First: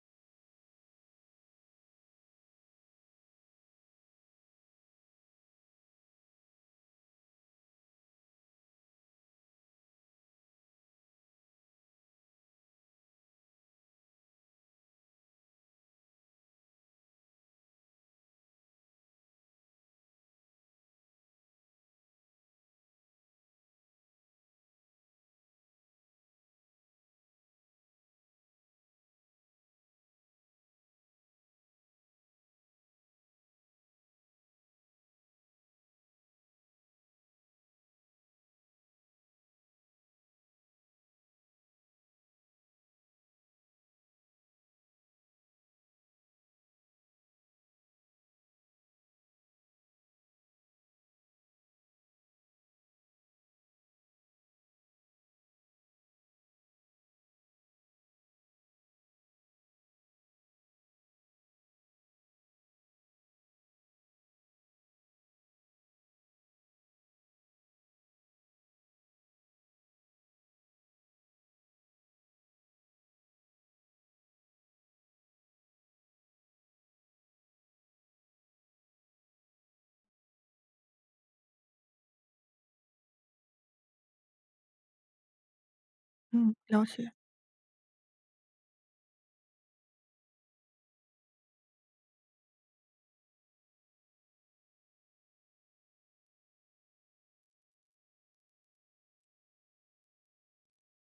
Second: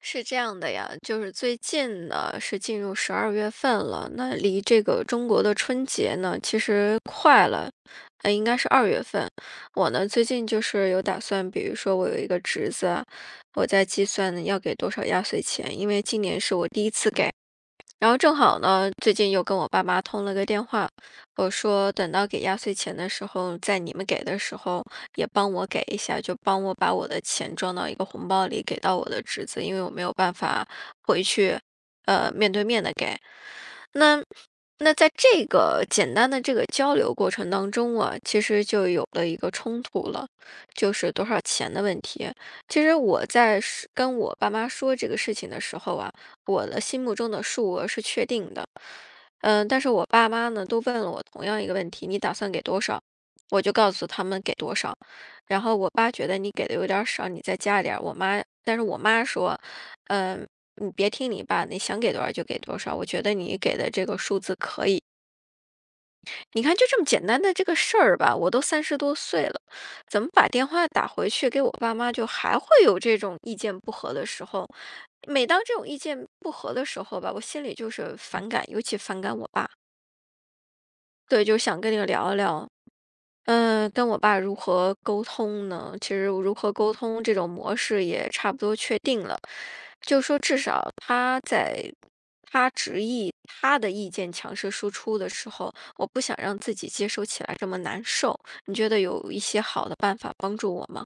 是这样的呀，就是最近呢是进入十二月份了，那离这个中国的春节呢其实快了，应该是二月份。我呢最近就是有打算，比如说我有一个侄子啊，我在计算要给多少压岁钱，因为今年是我第一次给，然后正好呢，最近又跟我爸妈通了个电话，我说等到给压岁钱的时候，在你们给的时候也帮我给一下，就帮我把我的钱装到一个红包里给到我的侄子，因为我没有办法回去，面对面的给。那那在这个简单的这个交流过程当中啊，其实就有了一个冲突了，就是多少钱的问题。其实我在是跟我爸妈说这个事情的时候啊。我的心目中的数额是确定的，嗯，但是我爸妈呢都问了我同样一个问题，你打算给多少？我就告诉他们给多少，然后我爸觉得你给的有点儿少，你再加一点儿。我妈，但是我妈说，嗯，你别听你爸的，你想给多少就给多少。我觉得你给的这个数字可以。你看，就这么简单的这个事儿吧，我都三十多岁了，怎么把电话打回去给我爸妈，就还会有这种意见不合的时候。每当这种意见不合的时候吧，我心里就是反感，尤其反感我爸。对，就想跟你聊一聊。嗯，跟我爸如何沟通呢？其实如嗯，何了沟解。通这种模式也差不多确定了，就说至少他在他执意他的意见强势输出的时候，我不想让自己接收起来这么难受。你觉得有一些好的办法帮助我吗？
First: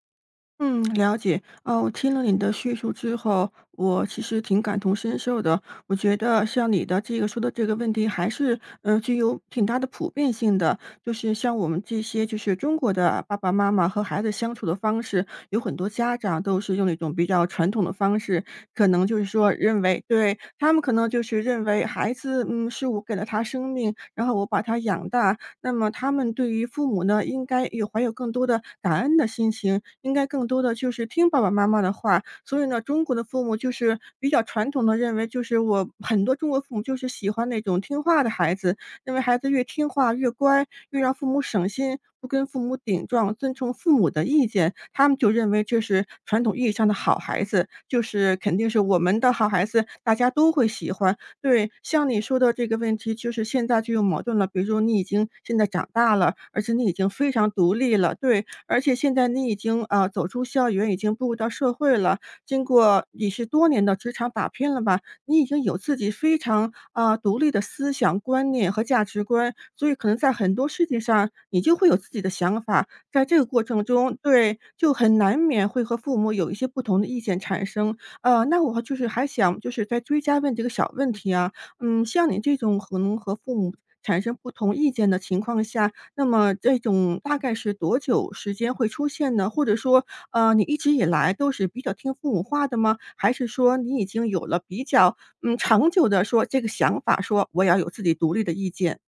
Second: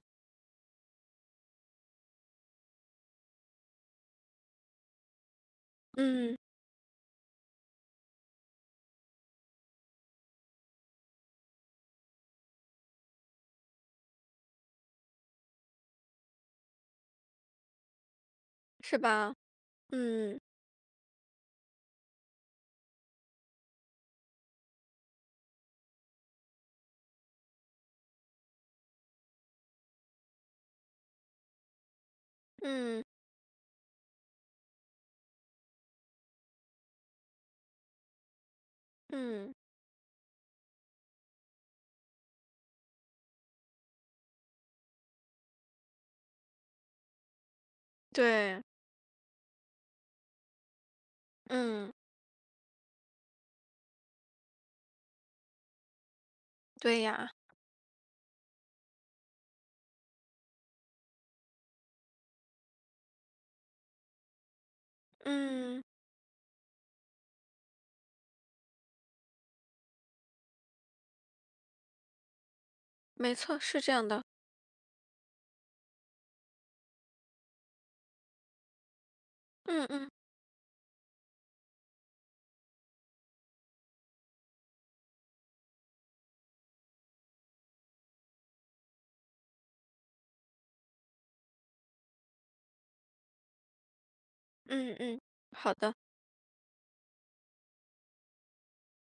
嗯，了解。哦，我听了你的叙述之后，我其实挺感同身受的。我觉嗯，得像你的这个说的这个问题，还是具有挺大的普遍性的。就是像我们这些就是中国的爸爸妈妈和孩子相处的方式，有很多家长都是用那种比较传统的方式，可是能就是吧？说认为对嗯他们可能就是认为孩子，嗯，是我给了他生命，然后我把他养大，那么他们对于父母呢，应该有怀有更多的感恩的心情，应该更多的就是听爸爸妈妈的话。所以呢，中嗯，国的父母就是比较传统的认为，就是我很多中国父母就是喜欢那种听话的孩子，认为孩子嗯，越听话越乖，越让父母省心，不跟父母顶撞，尊重父母的意见，他们就认为这是传统意义上的好孩子，就是肯对，定是我们的好孩子，大家都会喜欢。对，嗯，像你说的这个问题，就是现在就有矛盾了。比如说，你已经现在长大了，而且你已对经呀，非常独立了，对，而且现在你已经走出校园，已经步入到社会了。经过你是多年的职场打拼了吧，你已经有嗯，自己非常独立的思想观念和价值观，所以可能在很多事情上，你就会有自己的想法。在没这个错，过是程这样中，的。对，就很难免会和父母有一些不同的意见产生。那我就是还想就是嗯再嗯，追加问几个小问题啊。嗯，像你这种可能和父母产生不同意见的情况下，那么这种大概是多久时间会出现呢？或者说，你一直以来都是比较听父母话的吗？还是说你已经有了比嗯较嗯，嗯好长的。久的说这个想法，说我要有自己独立的意见？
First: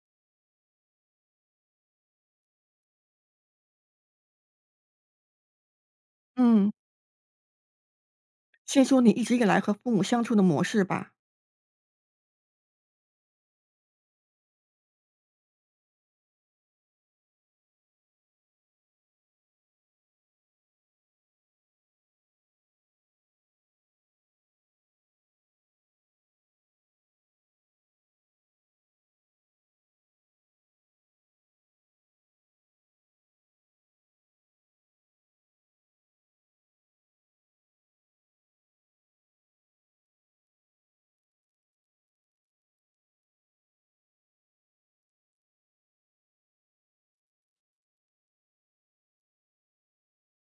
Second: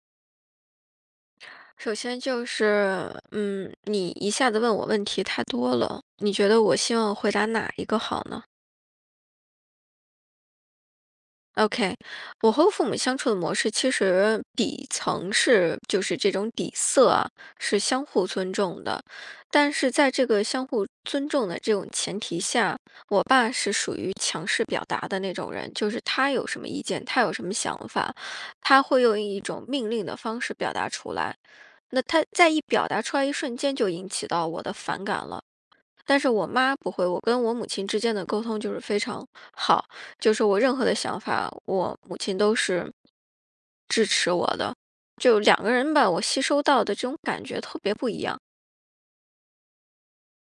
首先就是，嗯，你一下子问我问题太多了，你觉得嗯，我希望回答哪一个好呢先说你一直以来和父母相处的模式吧。？OK，我和父母相处的模式其实底层是就是这种底色啊，是相互尊重的，但是在这个相互尊重的这种前提下，我爸是属于强势表达的那种人，就是他有什么意见，他有什么想法，他会用一种命令的方式表达出来。那他在一表达出来一瞬间就引起到我的反感了。但是我妈不会，我跟我母亲之间的沟通就是非常好，就是我任何的想法，我母亲都是支持我的。就两个人吧，我吸收到的这种感觉特别不一样。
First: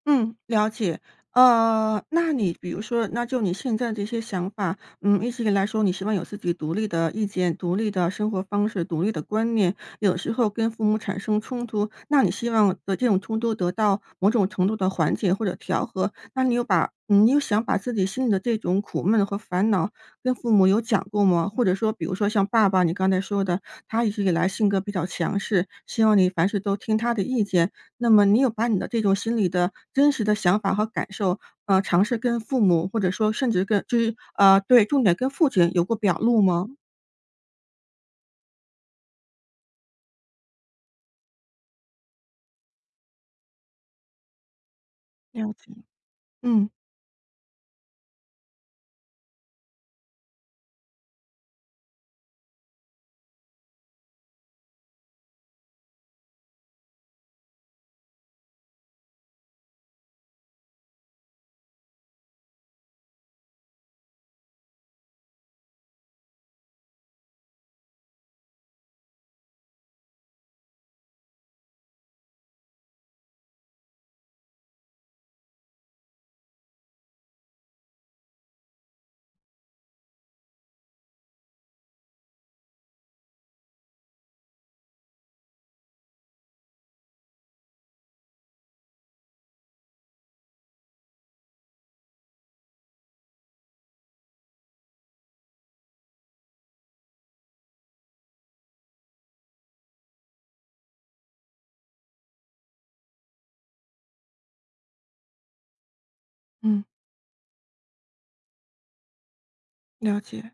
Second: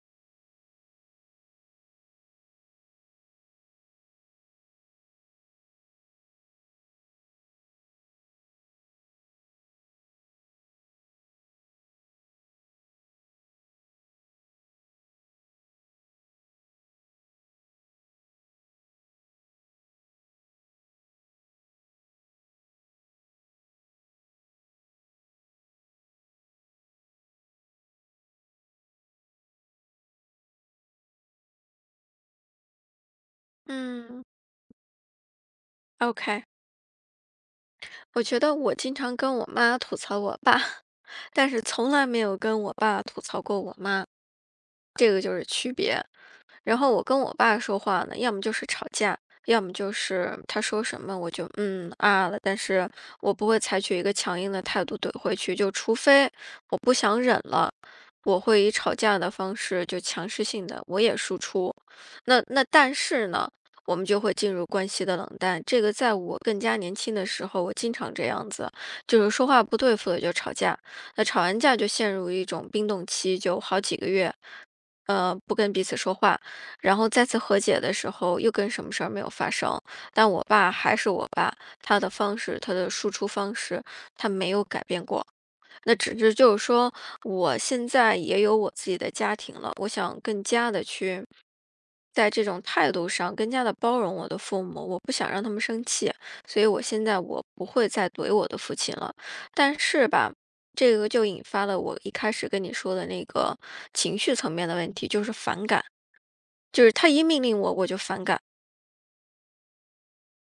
嗯，了解。那你比如说，那就你现在这些想法，嗯，一直以来说，你希望有自己独立的意见、独立的生活方式、独立的观念，有时候跟父母产生冲突，那你希望的这种冲突得到某种程度的缓解或者调和，那你有把，嗯你有想把自己心里的这种苦闷和烦恼跟父母有讲过吗？或者说，比如说像爸爸，你刚才说的，他一直以来性格比较强势，希望你凡事都听他的意见，那么你有把你的这种心里的真实的想法和感受，尝试跟父母或者说甚至跟就是嗯对，重点跟父亲有过表露，OK，吗？我觉得我经常跟我妈吐槽我爸，但是从来没有跟我爸吐槽过我妈，这个就是了解。区别。嗯，然后我跟我爸说话呢，要么就是吵架，要么就是他说什么我就嗯啊了，但是我不会采取一个强硬的态度怼回去，就除非我不想忍了，我会以吵架的方式就强势性的我也输出。那但是呢，我们就会进入关系的冷淡。这个在我更加年轻的时候，我经常这样子，就是说话不对付的就吵架，那吵完架就陷入一种冰冻期，就好几个月。不跟彼此说话，然后再次和解的时候，又跟什么事儿没有发生。但我爸还是我爸，他的方式，他的输出方式，他没有改变过。那只是就是说，我现在也有我自己的家庭了，我想更加的去在这种态度上更加的包容我的父母，我不想让他们生气，所以我现在我不会再怼我的父亲了。但是吧，这个就引发了我一开始跟你说的那个情绪层面的问题，就是反感，就嗯，是他一命令我，我就反感。了解。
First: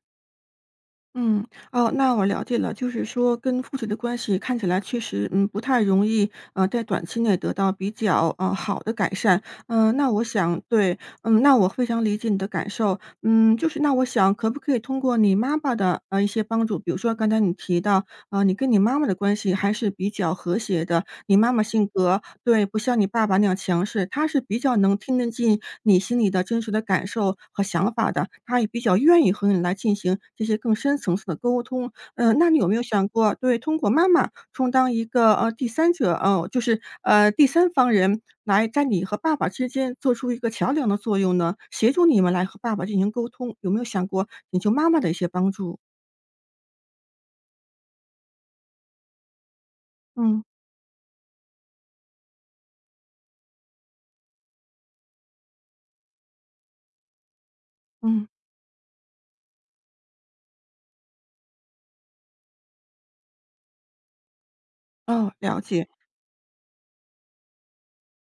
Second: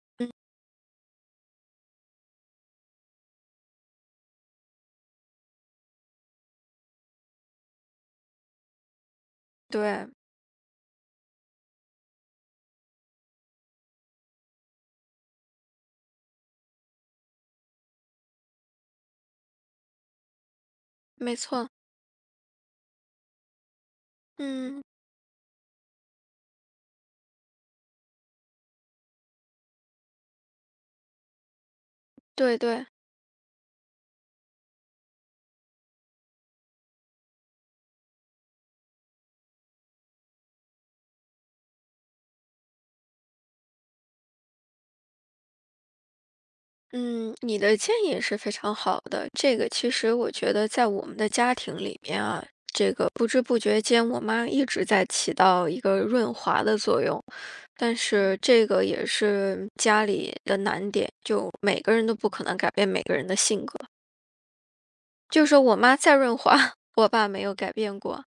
嗯，哦，那我了解了，就是说跟父亲的关系看起来确实，嗯，不太容易，在短期内得到比较，好的改善。嗯，对，那我想对，嗯，那我非常理解你的感受。嗯，就是那我想可不可以通过你妈妈的，一些帮助，比如说刚才你提到啊，你跟你妈妈的关系还是比较和谐的。没你妈妈错，性格对，不像你爸爸那样强势，她是比较嗯，能听得进你心里的真实的感受和想法的，她也比较愿意和你来进行这些更深层次的沟通。那你对有没有对。想过，对，通过妈妈充当一个第三者，哦，就是第三方人，来在你和爸爸之间做出一个桥梁的作用呢？协助你们来和爸爸进行沟通，有没有想过请求妈妈的一些帮助？嗯，你的建议是非常好的。这个其实我嗯觉得在我们的家庭里面啊，这个不知不觉间，我妈一直在起到一个润滑的作用。但嗯，是这个也是家里的难点，就每个人都不可能改变每个人的性格。哦，就是了说我解。妈再润滑，我爸没有改变过。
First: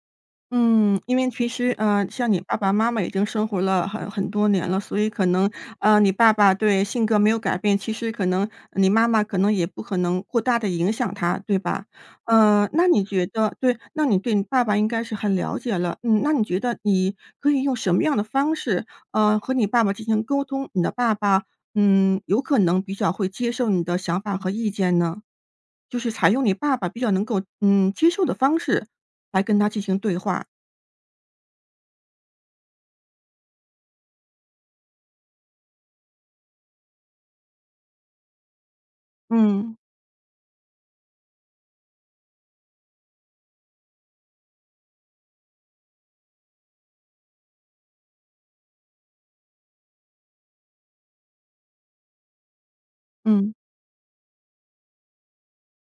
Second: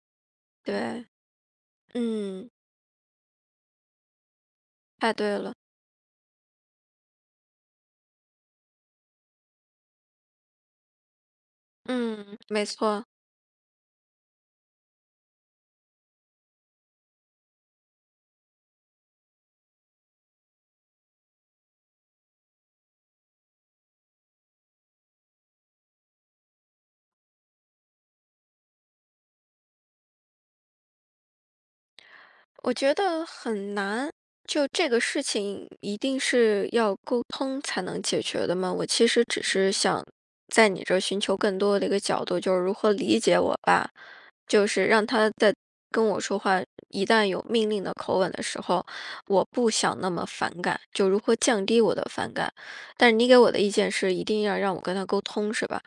嗯，对，因为其实，像你嗯，爸爸妈妈已经生活了很多年了，所以太可对能，了，你爸爸对性格没有改变，其实可能你妈妈可能也不可能过大的影响他，对吧？嗯，没那你错。觉得对，那你对你爸爸应该是很了解了，嗯，那你觉得你可以用什么样的方式，和你爸爸进行沟通，你的爸爸，嗯，有可能比较会接受你的想法和意见呢？就是采用你爸爸比较能够，嗯，接受的方式来跟他进行对话。我觉得很难，就这个事情一定是要沟通才能解决的嘛。我其实只是嗯，想在你这儿寻求更多的一个角度，就是如何理解我吧，就是让他在跟我说话，一旦有命令的口吻的时候，我不想那么反感，就如何降低我的反感。但是你给我嗯。的意见是一定要让我跟他沟通，是吧？